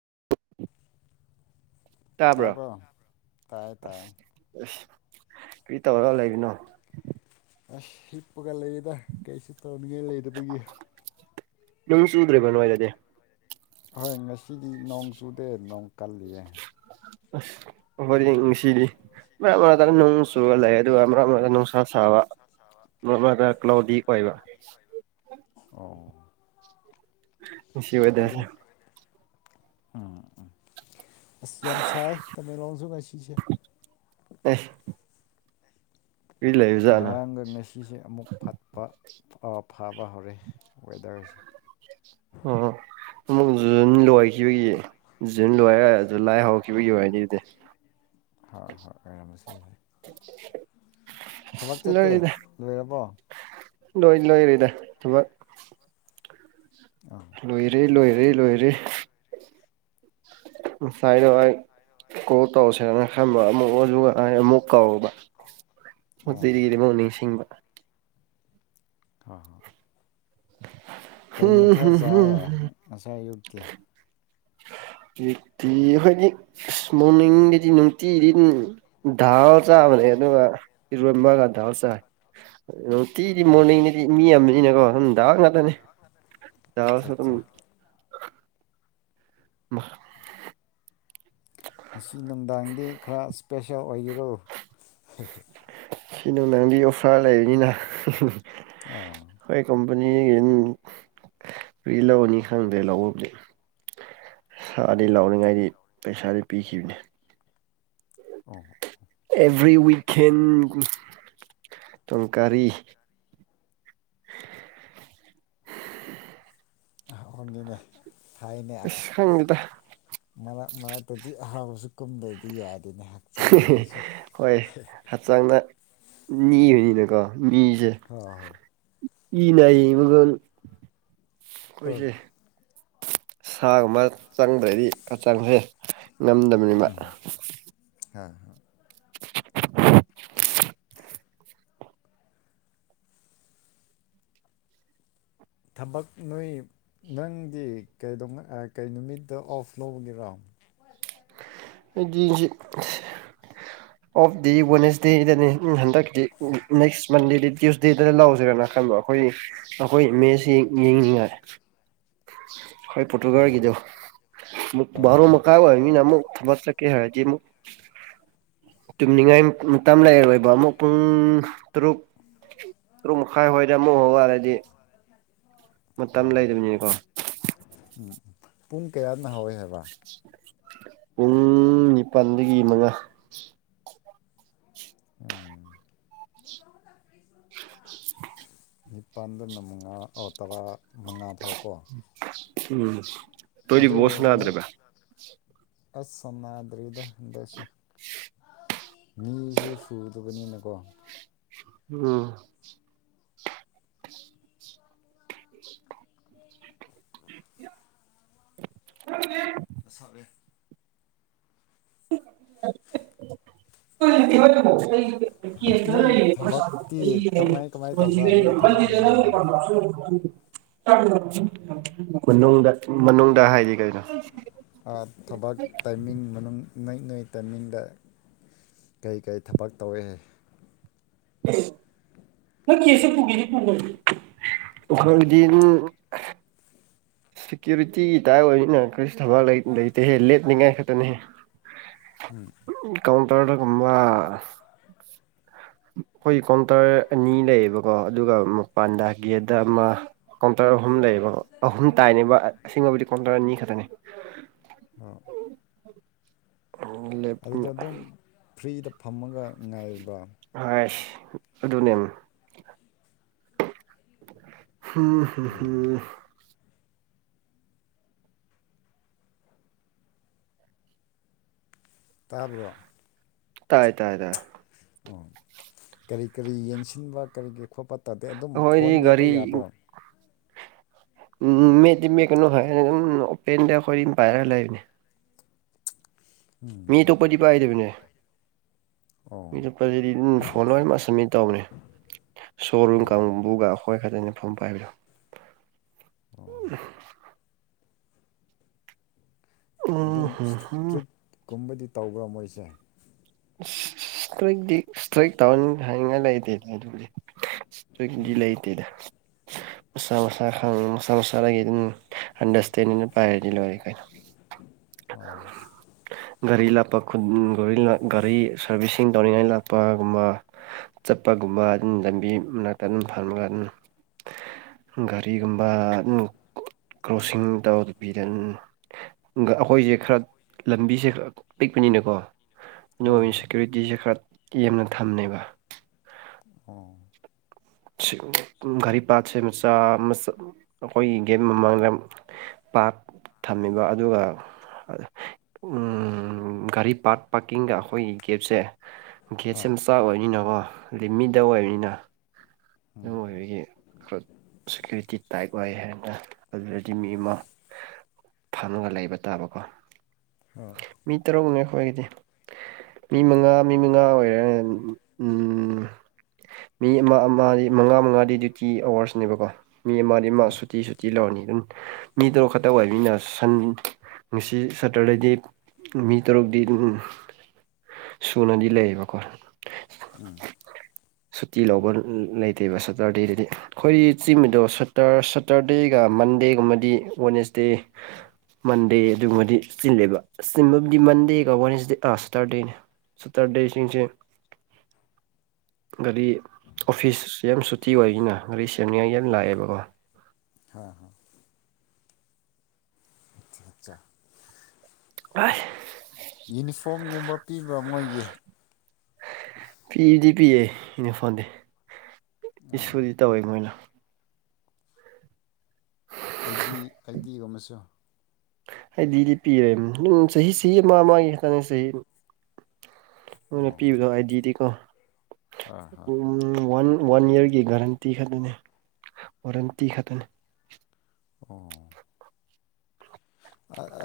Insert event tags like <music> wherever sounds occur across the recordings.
<unintelligible> ꯇꯥꯕ꯭ꯔꯣ ꯇꯥꯏ ꯇꯥꯏ ꯑꯁ ꯑꯁ ꯀꯔꯤ ꯇꯧꯔꯒ ꯂꯩꯕꯅꯣ ꯑꯁ ꯍꯤꯛꯄꯒ ꯂꯩꯌꯦꯗ ꯀꯩꯁꯨ ꯇꯧꯅꯤꯡꯉꯥꯏ ꯂꯩꯗꯕꯒꯤ꯫ ꯅꯨꯡ ꯆꯨꯗ꯭ꯔꯤꯕ ꯅꯣꯏꯗꯗꯤ꯫ ꯍꯣꯏ ꯉꯁꯤꯗꯤ ꯅꯣꯡ ꯆꯨꯗꯦ ꯅꯣꯡ ꯀꯜꯗꯦ꯫ ꯋꯥꯔꯦ ꯉꯥꯁꯤꯗꯤ ꯃꯔꯛ ꯃꯔꯛꯇꯥ ꯅꯣꯡ ꯆꯨꯨꯔ ꯂꯩꯌꯦ ꯑꯗꯨꯒ ꯃꯔꯛ ꯃꯔꯛꯇ ꯅꯨꯡꯁꯥ ꯁꯥꯕ ꯃꯔꯛ ꯃꯔꯛꯇ ꯀ꯭ꯂꯥꯎꯗꯤ ꯑꯣꯏꯕ ꯍꯣꯏ ꯑꯣ <inaudible> ꯑꯗꯨ ꯋꯦꯗꯔꯁꯦ ꯑꯥ ꯑꯁ ꯌꯥꯝ ꯁꯥꯏ ꯇꯥꯃꯦꯡꯂꯣꯡꯁꯨ ꯉꯁꯤꯁꯦ꯫ ꯑꯩ ꯉꯔꯥꯡꯒ ꯉꯁꯤꯁꯦ ꯑꯃꯨꯛ ꯐꯠꯄ ꯐꯥꯕ ꯍꯧꯔꯦ ꯋꯦꯗꯔꯁꯦ꯫ ꯎꯝ ꯑꯃꯨꯛ ꯖꯨꯟ ꯂꯣꯏꯈꯤꯕꯒꯤ ꯖꯨꯟ ꯂꯣꯏꯔꯥ ꯖꯨꯂꯥꯏ ꯍꯧꯈꯤꯕꯒꯤ ꯑꯣꯏꯅꯤ ꯑꯗꯨꯗꯤ ꯍꯣꯏ ꯍꯣꯏ ꯑꯣꯏꯔꯝꯕꯥꯁꯨ ꯌꯥꯏ ꯊꯕꯛ ꯆꯠꯇꯦ ꯂꯣꯏꯔꯦꯗ ꯂꯣꯏꯔꯕꯣ ꯂꯣꯏ ꯂꯣꯏꯔꯦꯗꯥ ꯊꯕꯛ ꯑꯥ ꯂꯣꯏꯔꯦ ꯂꯣꯏꯔꯦ ꯂꯣꯏꯔꯦ꯫ <unintelligible> ꯀꯣꯜ ꯇꯧꯁꯦꯅ ꯈꯟꯕꯥ ꯑꯃꯨꯛ ꯀꯥꯎꯕ ꯍꯣꯏ ꯑꯃꯨꯛ ꯅꯤꯡꯁꯤꯡꯕ ꯍꯥ ꯀꯔꯤ ꯍꯨꯝ ꯃꯥꯊꯦꯜ ꯍꯨꯝ ꯍꯨꯝ ꯆꯥꯏꯌꯦ ꯍꯨꯝ ꯉꯁꯥꯏ ꯑꯌꯨꯛꯇꯤ꯫ ꯍꯧꯖꯤꯛꯇꯤ ꯑꯩꯈꯣꯏꯗꯤ ꯏꯁ ꯃꯣꯔꯅꯤꯡꯒꯤꯗꯤ ꯅꯨꯡꯇꯤꯗꯤ ꯗꯥꯜ ꯆꯥꯕꯅꯦ ꯑꯗꯨꯒ ꯏꯔꯣꯏꯕꯒ ꯇꯧꯔꯒꯥ ꯆꯥꯏ ꯅꯨꯡꯇꯤꯗꯤ ꯑꯣ ꯃꯣꯔꯅꯤꯡꯅꯤꯗꯤ ꯃꯤ ꯑꯃꯅꯤꯅꯀꯣ ꯅ ꯅꯨꯡꯗꯥꯡ ꯉꯥꯛꯇꯅꯦ꯫ ꯑꯠꯆꯥ ꯗꯥꯜꯁꯨ ꯑꯠꯆꯥ ꯑꯗꯨꯝ <unintelligible> ꯉꯁꯤ ꯅꯨꯡꯗꯥꯡꯗꯤ ꯈꯔ ꯏꯁꯄꯦꯁꯦꯜ ꯑꯣꯏꯕꯤꯔꯣ ꯁꯤ ꯅꯨꯡꯗꯥꯟ ꯗꯤ ꯑꯣꯗꯐ꯭ꯔꯥ ꯂꯩꯥꯏꯅꯤꯅ ꯑꯣ ꯍꯣꯏ ꯀꯝꯄꯅꯤꯒꯤ ꯑꯗꯨ ꯃꯤ ꯂꯧꯅꯤ ꯈꯪꯗ꯭ꯔꯦ ꯂꯧꯕꯨꯗꯤ ꯁꯥꯗꯤ ꯂꯥꯎꯅꯤꯡꯉꯥꯏꯗꯤ ꯄꯩꯁꯥꯗꯤ ꯄꯤꯈꯤꯕꯅꯤ꯫ ꯑꯣ ꯍꯣ ꯑꯦꯚ꯭ꯔꯤ ꯋꯤꯀꯦꯟ ꯇꯣꯡꯀꯔꯤ꯫ ꯍꯣꯡꯉꯅꯦ ꯊꯥꯏꯅꯦ ꯑꯁ ꯈꯪꯗꯦꯗ <unintelligible> ꯃꯔꯛ ꯃꯔꯛꯇꯗꯤ ꯑꯍꯥꯎꯕꯁꯨ ꯀꯨꯝꯗ꯭ꯔꯗꯤ ꯌꯥꯗꯦꯅꯤ ꯍꯥꯏ ꯍꯣꯏ ꯍꯛꯆꯥꯡꯗ ꯅꯤꯕꯅꯤꯅꯀꯣ ꯃꯤꯁꯦ꯫ ꯍꯣ ꯍꯣ ꯏꯅꯥꯏ ꯃꯒꯜ ꯍꯣꯏ ꯀꯣꯏꯁꯦ꯫ ꯁꯥꯒꯨꯝꯕ ꯆꯪꯗ꯭ꯔꯗꯤꯆꯪꯁꯦ ꯉꯝꯗꯕꯅꯤꯅ꯫ ꯍꯥ ꯊꯕꯛ ꯅꯣꯏ ꯅꯪꯗꯤꯩ ꯀꯩ ꯅꯨꯃꯤꯠꯇ ꯑꯣꯐ ꯂꯧꯕꯒꯤꯔꯣ? ꯑꯩ ꯗꯤꯁꯤ ꯑꯣꯐ ꯗꯤ ꯋꯥꯋꯦꯟꯁꯗꯦꯗꯅꯤ ꯍꯟꯗꯛꯇꯤ ꯅꯦꯛꯁ ꯃꯟꯗꯦꯗꯤ ꯇ꯭ꯌꯨꯁꯗꯦꯗꯅ ꯂꯧꯁꯤꯔꯅꯅꯥ ꯈꯟꯕ ꯑꯩꯈꯣꯏꯒꯤ ꯑꯩꯈꯣꯏ ꯃꯦꯁ ꯌꯦꯡꯅꯤꯡꯉꯥꯏ ꯍꯣꯏ ꯄꯣꯇꯒꯔ ꯍꯣꯏ ꯀꯗꯣ ꯃꯨꯛ ꯕꯥꯔꯣ ꯍꯣꯏ ꯃ ꯀꯥꯏ ꯍꯥꯏꯃꯤꯅ ꯑꯃꯨꯛ ꯃ ꯆ ꯀꯦ ꯍꯥꯏ ꯑꯃꯨ ꯇꯨꯝꯅꯤꯡꯉꯥꯏ ꯃꯇꯝ ꯂꯩꯔꯣꯏꯕ ꯑꯃꯨꯛ ꯄꯨꯡ ꯇꯔꯨꯛ ꯔꯨꯝꯃ ꯈꯥꯏ ꯍꯣꯏꯗ ꯃꯨꯍꯣ ꯋꯥꯔꯦꯗꯤ ꯃꯇꯝ ꯂꯩꯗꯕꯅꯤꯀꯣ ꯎꯝ ꯎ ꯄꯨꯡ ꯀꯌꯥꯅ ꯍꯧꯋꯏ ꯍꯥꯏꯕ ꯄꯨꯡ ꯅꯤꯄꯜꯗꯒꯤ ꯃꯉꯥ ꯎꯝ <unintelligible> ꯅꯤꯄꯥꯜꯗꯅ ꯃꯉꯥ ꯇꯔꯥ ꯃꯉꯥ ꯐꯥꯎ ꯀꯣ ꯎꯝ ꯇꯣꯏꯔꯤ ꯅꯣꯏ ꯣꯁꯅꯗ꯭ꯔꯦꯕ ꯑꯁ ꯁꯝꯅꯥꯗ꯭ꯔꯔꯤꯗꯗꯁꯤ ꯃꯤꯁꯨ ꯁꯨꯗꯕꯅꯤꯅꯀꯣ ꯎꯝ ꯎꯦ ꯃ ꯁꯛꯂꯦ ꯎꯝ <unintelligible> <unintelligible> ꯅꯣꯏ ꯊꯕꯛꯇꯤ ꯀꯃꯥꯏ ꯀꯃꯥꯏ ꯇꯧꯕ꯭ꯔꯥ ꯅꯣꯏ ꯊꯕꯛ ꯃꯅꯨꯡꯗ ꯃꯅꯨꯡꯗ ꯃꯅꯨꯡꯗ ꯍꯥꯏꯗꯤ ꯀꯩꯅꯣ ꯊꯕꯛ ꯇꯥꯏꯃꯤꯡ ꯃꯅꯨꯡ ꯅꯣꯏ ꯅꯣꯏ ꯇꯥꯏꯃꯤꯡꯗ ꯀꯔꯤ ꯀꯔꯤ ꯊꯕꯛ ꯇꯧꯋꯦ ꯎꯝ ꯅꯪ ꯀꯦꯁꯈꯤꯈ ꯎꯈꯔꯗꯤꯝ <unintelligible> ꯁꯦꯀ꯭ꯌꯨꯔꯤꯇꯤꯒꯤ ꯇꯥꯏꯞ ꯑꯣꯏꯅꯤꯅ ꯀꯔꯤꯁꯨ ꯊꯕꯛ ꯂꯩꯇꯦꯍꯦ ꯂꯦꯞꯅꯤꯡꯉꯥꯏ ꯈꯛꯇꯅꯤꯍꯦ ꯎꯝ ꯀꯥꯎꯟꯇꯔꯗ ꯀꯨꯝꯕ ꯑꯩꯈꯣꯏ ꯀꯥꯎꯟꯇꯔ ꯑꯅꯤ ꯂꯩꯌꯦꯕꯀꯣ ꯑꯗꯨꯒ ꯄꯥꯟꯗꯥ ꯒꯦꯗ ꯑꯃ ꯀꯥꯎꯟꯇꯔ ꯑꯍꯨꯝ ꯂꯩꯌꯦꯕ ꯑꯍꯨꯝ ꯇꯥꯏꯅꯦꯕꯕꯕꯨꯗꯤ ꯀꯥꯎꯟꯇꯔ ꯑꯅꯤ ꯈꯛꯇꯅꯦ ꯑꯥ ꯂꯦꯞ ꯑꯗꯨꯗ ꯑꯗꯨꯝ ꯐ꯭ꯔꯤꯗ ꯐꯝꯃꯒ ꯉꯥꯏꯕ꯭ꯔꯥ ꯍꯥꯏꯁ ꯑꯗꯨꯅꯦ ꯍꯝ ꯍ ꯍꯝ ꯇꯥꯕ꯭ꯔꯣ ꯥꯏ ꯇꯥꯏ ꯇ ꯑꯣ ꯀꯔꯤ ꯀꯔꯤ ꯌꯦꯡꯁꯤꯟꯕ ꯀꯔꯤ ꯀꯔꯤ ꯈꯣꯠꯄ ꯇꯥꯗꯦ ꯑꯗꯨꯝ ꯐꯣꯟ ꯑꯩꯈꯣꯏꯗꯤ ꯃꯦꯞꯄ ꯒꯥꯔꯤ ꯌꯥꯕ꯭ꯔꯥ ꯎꯝ ꯃꯦꯗꯤ ꯃꯦ ꯀꯩꯅꯣ ꯍꯥꯏꯔ ꯑꯗꯨꯝ ꯑꯣꯄꯦꯟꯗ ꯑꯩꯈꯣꯏꯗꯤ ꯑꯗꯨꯝ ꯄꯥꯏꯔꯒ ꯂꯩꯕꯅꯦ ꯃꯤ ꯑꯇꯣꯞꯄꯗꯤ ꯄꯥꯏꯗꯕꯅꯦ ꯑꯣ ꯆꯠꯄꯁꯤꯗꯤ ꯐꯣꯟ ꯂꯣꯏꯅꯃꯛꯁꯃꯤꯠ ꯇꯧꯕꯅꯦ ꯁꯣꯔꯨꯝ ꯑꯣ ꯀꯥꯡꯕꯨꯒ ꯑꯩꯈꯣꯏ ꯈꯛꯇꯅꯤ ꯃꯐꯝ ꯄꯥꯏꯕꯤꯌꯨ ꯑꯣ ꯎꯝ ꯑꯗꯨꯝ ꯍꯝ ꯍꯝ ꯏꯁꯇ꯭ꯔꯤꯛꯀꯨꯝꯕꯗꯤ ꯇꯧꯕ꯭ꯔꯥ ꯃꯣꯏꯁꯦ ꯁ꯭ꯋꯗꯤ ꯏꯁꯇ꯭ꯔꯛ ꯇꯧꯟ ꯍꯥꯏꯅꯤꯡꯉꯥꯏ ꯂꯩꯇꯦꯗ ꯑꯗꯨꯗꯤ ꯏꯁꯇ꯭ꯔꯛꯗꯤ ꯂꯩꯇꯦꯗ ꯥ ꯑꯗꯔꯇ ꯄ ꯑꯥꯎ ꯒꯥꯔꯤ ꯂꯥꯛꯄ ꯒꯥꯔꯤ ꯁꯥꯔꯚꯤꯁꯁꯤꯡ ꯇꯧꯅꯤꯡꯉꯥꯏ ꯂꯥꯛꯄꯒꯨꯝꯕ ꯆꯠꯄꯒꯨꯝꯕ ꯑꯗꯨꯝ ꯂꯝꯕꯤ ꯃꯅꯥꯛꯇ ꯑꯗꯨꯝ ꯐꯃꯒ ꯑꯗꯨꯝ ꯒꯥꯔꯤꯒꯨꯝꯕ ꯀ꯭ꯔꯣꯁꯤꯡ ꯇꯧꯗꯕꯤꯗ ꯑꯩꯈꯣꯏꯁꯦ ꯈꯔ ꯂꯝꯕꯤꯁꯦ ꯄꯤꯛꯄꯅꯤꯅꯀꯣ ꯍꯣꯏ ꯅꯣꯡ ꯁꯦ ꯍꯣꯏ ꯀꯀꯌꯨꯔꯤꯇꯤꯁꯦ ꯈꯔ ꯌꯥꯝꯦꯝꯅ ꯊꯝꯃꯦꯕ ꯑꯣ ꯔꯤ ꯄꯥ ꯃꯆꯥ ꯑꯩꯈꯣꯏ ꯝ ꯃꯥꯡꯦ ꯄꯥꯠ ꯊꯝꯃꯤꯕ ꯑꯗꯨꯒ ꯒꯥꯔꯤ ꯄꯥꯔ ꯄꯥꯔꯀꯤꯡꯒ ꯑꯩꯈꯣꯏꯒꯤ ꯀꯦꯞꯁꯦ ꯒꯦꯠꯁꯦ ꯍꯣꯏ ꯌꯥꯝ ꯆꯥꯛ ꯑꯣꯏꯕꯅꯤꯅꯀꯣ ꯂꯤꯃꯤꯗ ꯑꯣꯏꯕꯅꯤꯅ ꯎꯝ ꯑꯗꯨ ꯑꯣꯏꯕꯒꯤ ꯈꯔ ꯁꯦꯀ꯭ꯌꯨꯔꯤꯇꯤ ꯇꯥꯏꯞ ꯑꯣꯏ ꯍꯥꯏꯇꯥꯔꯦ ꯑꯗꯨꯗꯗꯤ ꯃꯤ ꯑꯃ ꯐꯪꯉꯒ ꯂꯩꯕ ꯇꯥꯕꯀꯣ ꯑꯥ ꯃꯤ ꯇꯔꯨꯛꯃꯉꯥꯏ ꯑꯩꯈꯣꯏꯒꯤꯗꯤ ꯃꯤ ꯃꯉꯥ ꯃꯤ ꯃꯉꯥ ꯑꯣꯏ ꯎꯝ ꯃꯤ ꯑꯃ ꯃꯉꯥ ꯃꯉꯥꯗꯤ ꯗ꯭ꯌꯨꯇꯤ ꯑꯋꯥꯋꯔꯁꯅꯦꯕꯀꯣ ꯃꯤ ꯑꯃ ꯑꯃ ꯍꯣꯏ ꯁꯨꯇꯤ ꯁꯨ ꯂꯧꯔꯅꯤ ꯑꯗꯨꯝ ꯃꯤ ꯇꯔꯣ ꯈꯛꯇ ꯑꯣꯏꯕꯅꯤꯅ ꯁꯟ ꯉꯁꯤ ꯁꯇꯔꯗꯦꯗꯤ ꯃꯤ ꯇꯔꯨꯛꯇꯤ ꯁꯨꯅꯗꯤ ꯂꯩꯌꯦꯕꯀꯣ ꯎꯝ ꯁꯨꯇꯤ ꯂꯧꯕ ꯂꯩꯇꯦꯕ ꯁꯦꯇꯔꯗꯦꯗꯗꯤ ꯑꯩꯈꯣꯏꯒꯤ ꯆꯤꯡꯃꯤꯗꯣꯇ ꯁꯇꯔꯗꯦꯒ ꯃꯟꯗꯦꯒꯨꯝꯕꯗꯤ ꯋꯥꯅꯦꯁꯗꯦ ꯟꯗꯦ ꯑꯗꯨꯒꯕꯗꯤ ꯆꯤꯂꯦꯕ ꯆꯤꯟꯕꯕꯨꯗꯤ ꯃꯟꯗꯦ ꯀ ꯦꯁꯗꯦ ꯑꯥ ꯁꯦꯇꯔꯗꯦꯅꯦ ꯁꯠꯇꯔ ꯗꯦꯁꯅꯤꯁꯦ ꯒꯥꯔꯤ ꯑꯣꯐꯤꯁ ꯌꯥꯝ ꯁꯨꯇꯤ ꯑꯣꯏꯅꯤꯅ ꯒꯥꯔꯤ ꯁꯦꯝꯅꯤꯡꯉꯥꯏ ꯌꯥꯝ ꯂꯥꯛꯑꯦꯕꯀꯣ ꯍꯥ ꯍ ꯏꯠꯇꯆꯥ ꯑꯁ ꯌꯨꯅꯤꯐꯣꯔꯝꯒꯨꯝꯕ ꯄꯤꯕ꯭ꯔꯥ ꯃꯣꯏꯒꯤ ꯄꯤꯗꯤ ꯄꯤꯌꯦꯦ ꯏꯅꯤ ꯐꯣꯟꯗꯤ ꯑꯣ ꯏꯗꯤ ꯇꯧꯋꯦ ꯃꯣꯏꯅ <unintelligible> ꯑꯩ ꯗꯤ ꯑꯩ ꯗꯤꯒꯨꯝ ꯑꯃꯁꯨ ꯍꯥꯏꯗꯤꯗꯤ ꯄꯤꯔꯦ ꯆꯍꯤ ꯆꯍꯤ ꯑꯃ ꯑꯃꯒꯤ ꯈꯛꯇꯅꯦ ꯆꯍꯤ ꯃꯅ ꯄꯤꯕꯗ ꯑꯥꯏꯗꯤꯗꯤꯀꯣ ꯑꯥ ꯍꯥ ꯋꯥꯟ ꯋꯥꯟ ꯏꯌꯥꯔꯒꯤ ꯒꯥꯔꯦꯟꯇꯤ ꯈꯛꯇꯅꯤ ꯋꯥꯔꯦꯟꯇꯤ ꯈꯛꯇꯅꯤ ꯑꯣ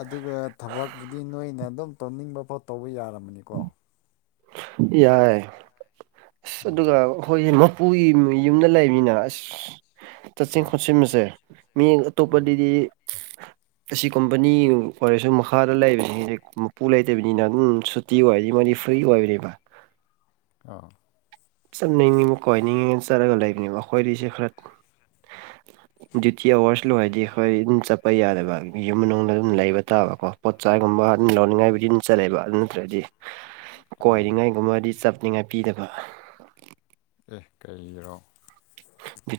ꯑꯗꯨꯒ ꯊꯕꯛꯄꯨꯗꯤ ꯅꯣꯏꯅ ꯑꯗꯨꯝ ꯇꯧꯅꯤꯡꯕ ꯄꯣꯠ ꯇꯧꯕ ꯌꯥꯔꯃꯅꯤꯀꯣ ꯌꯥꯏ ꯑꯁ ꯎꯝ ꯑꯗꯨꯒ ꯑꯩꯈꯣꯏꯁꯦ ꯃꯄꯨꯒꯤ ꯌꯨꯝꯗ ꯂꯩꯕꯃꯤꯅ ꯑꯁ ꯍ ꯆꯠꯁꯤꯟ ꯈꯣꯠꯆꯤꯟꯕꯁꯦ ꯃꯤ ꯑꯇꯣꯞꯄꯗꯗꯤ ꯑꯁꯤ ꯀꯣꯝꯄꯅꯤ ꯑꯣꯏꯔꯁꯨ ꯃꯈꯥꯗ ꯂꯩꯕꯁꯤꯡ ꯄꯨ ꯂꯩꯇꯕꯅꯤꯅ ꯑꯗꯨꯝ ꯁꯨꯇꯤ ꯑꯣꯏꯗꯤ ꯃꯣꯏꯗꯤ ꯐ꯭ꯔꯤ ꯑꯣꯏꯕꯕ ꯑꯥ ꯆꯠꯅꯤꯡꯉꯤꯕ ꯀꯣꯏꯅꯤꯡꯉꯤꯉ ꯆꯠꯂꯒ ꯂꯩꯕꯅꯦꯕ ꯑꯩꯈꯣꯏꯗꯁꯦ ꯈꯔ ꯗ꯭ꯌꯨꯇꯤ ꯑꯋꯥꯔꯁ ꯂꯣꯏ ꯍꯥꯏꯔꯗꯤ ꯑꯩꯈꯣꯏ ꯠꯄ ꯌꯥꯗꯕ ꯌꯨꯝ ꯃꯅꯨꯡꯗ ꯑꯗꯨꯝ ꯂꯩꯕ ꯇꯥꯕꯀꯣ ꯄꯣꯠꯆꯥꯏꯒꯨꯝꯕ ꯑꯗꯨꯝ ꯂꯧꯅꯤꯡꯉꯥꯏꯕꯨꯗꯤ ꯑꯗꯨꯝ ꯆꯠꯂꯦꯕ ꯑꯗꯨ ꯅꯠꯇ꯭ꯔꯒꯗꯤ ꯑꯣ ꯀꯣꯏꯔꯤꯉꯥꯏꯒꯨꯝꯕꯗꯤ ꯆꯞꯅꯤꯡꯉꯥꯏ ꯄꯤꯗꯕ ꯑꯦ ꯀꯩꯔꯣ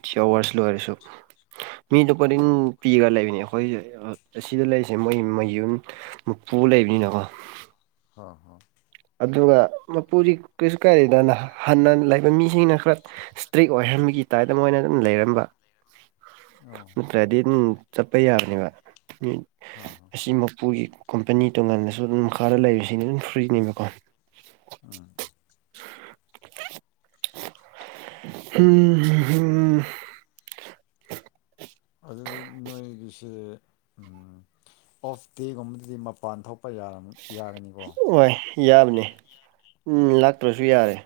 ꯊ꯭ꯤ ꯑꯋꯥꯔꯁ ꯂꯣꯏꯔꯁꯨ ꯃꯤꯗꯣ ꯀꯔꯤꯡ ꯄꯤꯔꯒ ꯂꯩꯕꯅꯦ ꯑꯩꯈꯣꯏ ꯑꯁꯤꯗ ꯂꯩꯔꯤꯁꯦ ꯃꯣꯏ ꯃꯌꯨꯝ ꯃꯄꯨ ꯂꯩꯕꯅꯤꯅꯀꯣ ꯍꯥ ꯍ ꯑꯗꯨꯒ ꯃꯄꯨꯔꯤ ꯀꯩꯁꯨ ꯀꯥꯏꯗꯗꯅ ꯍꯟꯅ ꯂꯩꯕ ꯃꯤꯁꯤꯡꯅ ꯈꯔ ꯏꯁꯇ꯭ꯔꯤꯛ ꯑꯣꯏꯍꯟꯕꯒꯤ ꯗꯥꯏꯗ ꯃꯣꯏꯅ ꯑꯗꯨꯝ ꯂꯩꯔꯝꯕ ꯑꯥ ꯈꯔꯗꯤ ꯑꯗꯨꯝ ꯆꯠꯄ ꯌꯥꯕꯅꯦꯕ ꯍꯥ ꯍ ꯁꯤ ꯃꯄꯨꯒꯤ ꯀꯝꯄꯅꯤ ꯇꯣꯉꯥꯟꯅꯁꯨ ꯑꯗꯨꯝ ꯃꯈꯥꯔ ꯂꯩꯔꯤꯕꯁꯤꯅ ꯑꯗꯨꯝ ꯐ꯭ꯔꯤꯅꯦꯕꯀꯣ ꯑ <unintelligible> ꯍꯝ ꯎꯝ ꯑꯗꯨꯗꯤ ꯅꯣꯏꯒꯤꯁ ꯑꯣꯐ ꯗꯦꯒꯨꯝꯕꯗꯗꯤ ꯃꯄꯥꯟ ꯊꯣꯛꯄ ꯌꯥꯒꯅꯤꯀꯣ ꯍꯣꯏ ꯌꯥꯕꯅꯤꯝ ꯂꯥꯛꯇ꯭ꯔꯁꯨ ꯌꯥꯔꯦ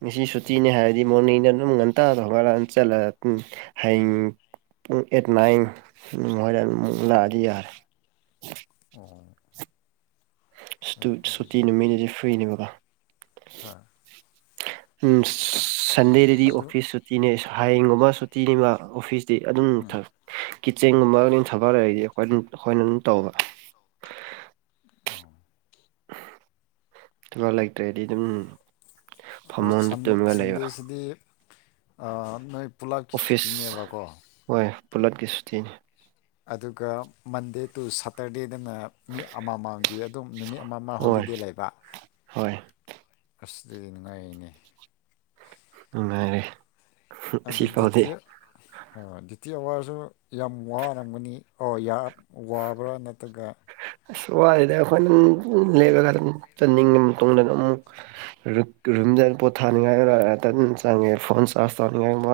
ꯉꯁꯤ ꯑꯣ ꯁꯨꯇꯤꯅꯤ ꯍꯥꯏꯔꯗꯤ ꯃꯣꯔꯅꯤꯅ ꯑꯗꯨꯝ ꯉ ꯍꯇꯥꯗꯉ ꯂꯥꯟ ꯆꯠꯂꯒ ꯍꯌꯦꯡ ꯄꯨꯡ ꯑꯦꯠ ꯅꯥꯏꯟ ꯃꯣꯔꯗꯦꯟ ꯑꯃꯨꯛ ꯂꯥꯛꯑꯗꯤ ꯌꯥꯔꯦ ꯑꯣ ꯑꯦ ꯁꯨꯇꯤ ꯑꯗꯨꯗꯤ ꯅꯨꯃꯤꯠꯅꯤꯗꯤ ꯐ꯭ꯔꯤꯅꯦꯕꯀꯣ ꯍꯥ ꯎ ꯁꯟꯗꯦꯗꯗꯤ ꯑꯗꯨ ꯑꯣꯐꯤꯁ ꯁꯨꯇꯤꯅꯦ ꯍꯥꯏꯌꯦꯡꯒꯨꯝꯕꯨ ꯇꯤꯅꯤꯃ ꯑꯣꯐꯤꯁꯇꯤ ꯑꯗꯨꯝ ꯎꯝ ꯊ ꯀꯤꯠꯆꯦꯟꯒꯨꯝꯕ ꯊꯕꯜ ꯂꯩꯒꯗꯤ ꯑꯩꯈꯣꯏꯝ ꯑꯩꯈꯣꯏꯅ ꯑꯗꯨꯝ ꯇꯧꯕ ꯑ ꯊꯕꯛ ꯂꯩꯇ꯭ꯔꯦꯗꯤ ꯑꯗꯨꯝ ꯐꯃꯨꯡꯗ ꯑꯣꯟ ꯇꯨꯝꯃꯒ ꯂꯩꯕ ꯁꯟꯗꯦꯁꯤꯗꯤ ꯅꯣꯏ ꯄꯨꯂꯞꯀꯤ ꯑꯣꯐꯤꯁ ꯁꯨꯇꯤꯅꯦꯕꯀꯣ ꯍꯣꯏ ꯄꯨꯂꯠꯀꯤ ꯁꯨꯇꯤꯅꯤ ꯑꯗꯨꯒ ꯃꯟꯗꯦ ꯇꯨ ꯁꯇꯔꯗꯦꯗꯅ ꯃꯤ ꯑꯃꯃꯝꯒꯤ ꯑꯗꯨꯝ ꯅꯨꯃꯤꯠ ꯑꯃꯃ ꯍꯣꯏ ꯍꯣꯂꯤꯗꯦ ꯂꯩꯕ ꯍꯣꯏ ꯑꯗꯗꯤ ꯅꯨꯡꯉꯥꯏꯔꯤꯅꯦ ꯃꯥꯦ ꯑꯗꯨ ꯗ꯭ꯌꯨꯇꯤ ꯗ꯭ꯌꯨꯇꯤ ꯑꯋꯥꯔꯁꯨ ꯌꯥꯝ ꯋꯥꯔꯝꯒꯅꯤ ꯑꯣ ꯌꯥꯝ ꯋꯥꯕ꯭ꯔꯥ ꯅꯠꯇ꯭ꯔꯒ ꯑꯁ ꯋꯥꯔꯤꯗ ꯑꯩꯈꯣꯏꯅ ꯂꯩꯔꯀ ꯑꯗꯨꯝ ꯆꯟꯅꯤꯡꯉ ꯃꯇꯨꯡꯗ ꯑꯃꯨꯛ ꯔꯨꯝꯖ ꯄꯣꯠꯊꯥꯅꯤꯡꯉꯥꯏ ꯇꯅ ꯆꯪꯉꯦ ꯐꯣꯟ ꯆꯥꯔꯖ ꯇꯧꯅꯤꯡꯉꯥꯏ ꯃ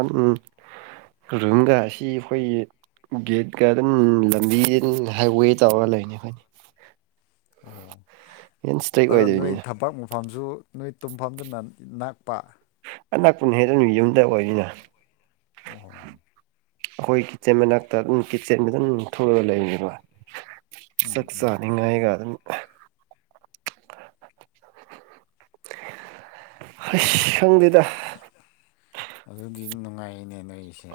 ꯔꯨꯝꯒꯥ ꯑꯁꯤ ꯑꯩꯈꯣꯏꯒꯤ ꯒꯦꯠ ꯒꯥꯔꯗꯟ ꯂꯝꯕꯤ ꯍꯥꯏꯋꯦ ꯆꯥꯎꯔꯒ ꯂꯩꯅꯤ ꯑꯩꯈꯣꯏꯅꯤ ꯑꯣ ꯍꯦꯟ ꯏꯁꯇ꯭ꯔꯤꯛ ꯑꯗꯣ ꯅꯣꯏ ꯑꯣꯏꯗꯣꯏꯅꯤꯅ ꯊꯝꯄꯥꯛ ꯃꯨ ꯇꯐꯝꯁꯨ ꯅꯣꯏ ꯇꯨꯝꯐꯝꯗꯨ ꯅꯛꯄ ꯑꯅꯛꯄꯨꯅ ꯍꯦꯛꯇ ꯌꯨꯝꯗ ꯑꯣꯏꯔꯤꯅ ꯑꯣ ꯑꯩꯈꯣꯏ ꯏꯆꯦ ꯃꯅꯥꯛꯇ ꯅꯨꯡ ꯀꯤ ꯆꯦꯟꯕ ꯑꯗꯨ ꯊꯣꯛꯑꯒ ꯂꯩꯕ ꯎꯝ ꯁꯛꯁꯥ ꯅꯤꯡ ꯉꯥꯏꯒ ꯑꯩꯁ ꯈꯪꯗꯦꯗ ꯑꯗꯨꯗꯤ ꯅꯨꯡꯉꯥꯏꯅꯦ ꯅꯣꯏꯁꯦ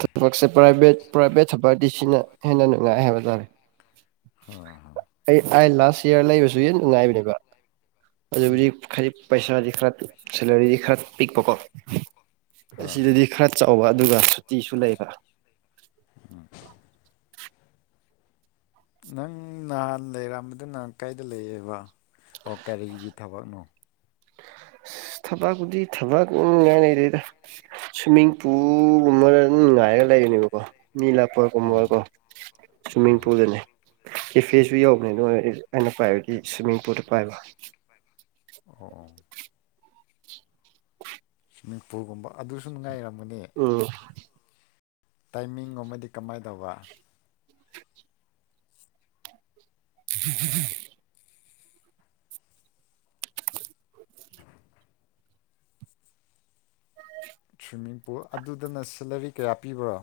ꯊꯕꯛꯁꯦ ꯄ꯭ꯔꯥꯏꯚꯦꯠ ꯄ꯭ꯔꯥꯏꯚꯦꯠ ꯊꯕꯛꯗꯤ ꯁꯤꯅ ꯍꯦꯟꯅ ꯅꯨꯡꯉꯥꯏ ꯍꯥꯏꯕ ꯇꯥꯔꯦ ꯍꯣꯏ ꯍꯣꯏ ꯑꯩ ꯑꯩ ꯂꯥꯁ ꯏꯌꯥꯔ ꯂꯩꯕꯁꯨ ꯍꯦꯟꯅ ꯅꯨꯡꯉꯥꯏꯕꯅꯦꯕ ꯑꯗꯨꯕꯨꯗꯤ ꯈꯗꯤ ꯄꯩꯁꯥꯗꯤ ꯈꯔ ꯁꯦꯂꯔꯤꯗꯤ ꯈꯔ ꯄꯤꯛꯄꯀꯣ ꯍꯣꯏ ꯍꯣꯏ ꯑꯁꯤꯗꯗꯤ ꯈꯔ ꯆꯥꯎꯕ ꯑꯗꯨꯒ ꯁꯨꯇꯤꯁꯨ ꯂꯩꯕ ꯅꯪ ꯅꯍꯥꯟ ꯂꯩꯔꯝꯕꯗꯨ ꯅ ꯀꯥꯏꯗ ꯂꯩꯌꯦꯕ ꯑꯣ ꯀꯔꯤꯒꯤ ꯊꯕꯛꯅꯣ ꯑ ꯊꯕꯛꯄꯨꯗꯤ ꯊꯕꯛ ꯉꯉꯥꯏ ꯂꯩꯔꯦꯗ ꯁ꯭ꯋꯤꯃꯤꯡ ꯄꯨ ꯒꯨꯝꯕꯗ ꯑꯗꯨ ꯉꯥꯏꯔꯒ ꯂꯩꯒꯅꯦꯕꯀꯣ ꯃꯤ ꯂꯥꯛꯄ ꯑꯣ ꯀꯨꯝꯕꯀꯣ ꯍꯣꯏ ꯍꯣꯏ ꯁ꯭ꯋꯤꯝꯃꯤꯡ ꯑꯣ ꯄꯨꯜꯗꯅꯦ ꯀꯦꯐꯦꯁꯨ ꯌꯧꯕꯅꯦ ꯑꯗꯨꯣ ꯑꯣꯏ ꯑꯩꯅ ꯄꯥꯏꯕꯗꯤ ꯁ꯭ꯋꯤꯝꯃꯤꯡ ꯄꯨꯜꯗ ꯄꯥꯏꯕ ꯑꯣ ꯁ꯭ꯋꯤꯝꯃꯤꯡ ꯄꯨꯜꯒꯨꯝꯕ ꯑꯗꯨꯁꯨ ꯅꯨꯉꯥꯏꯔꯝꯒꯅꯤ ꯎꯝ ꯇꯥꯏꯃꯤꯡꯒꯨꯝꯕꯗꯤ ꯀꯃꯥꯏ ꯇꯧꯕ <inaudible> <inaudible> ꯁ꯭ꯋꯤꯝꯃꯤꯡ ꯄꯨꯜ ꯑꯗꯨꯗꯅ ꯁꯦꯂꯔꯤ ꯀꯌꯥ ꯄꯤꯕ꯭ꯔꯥ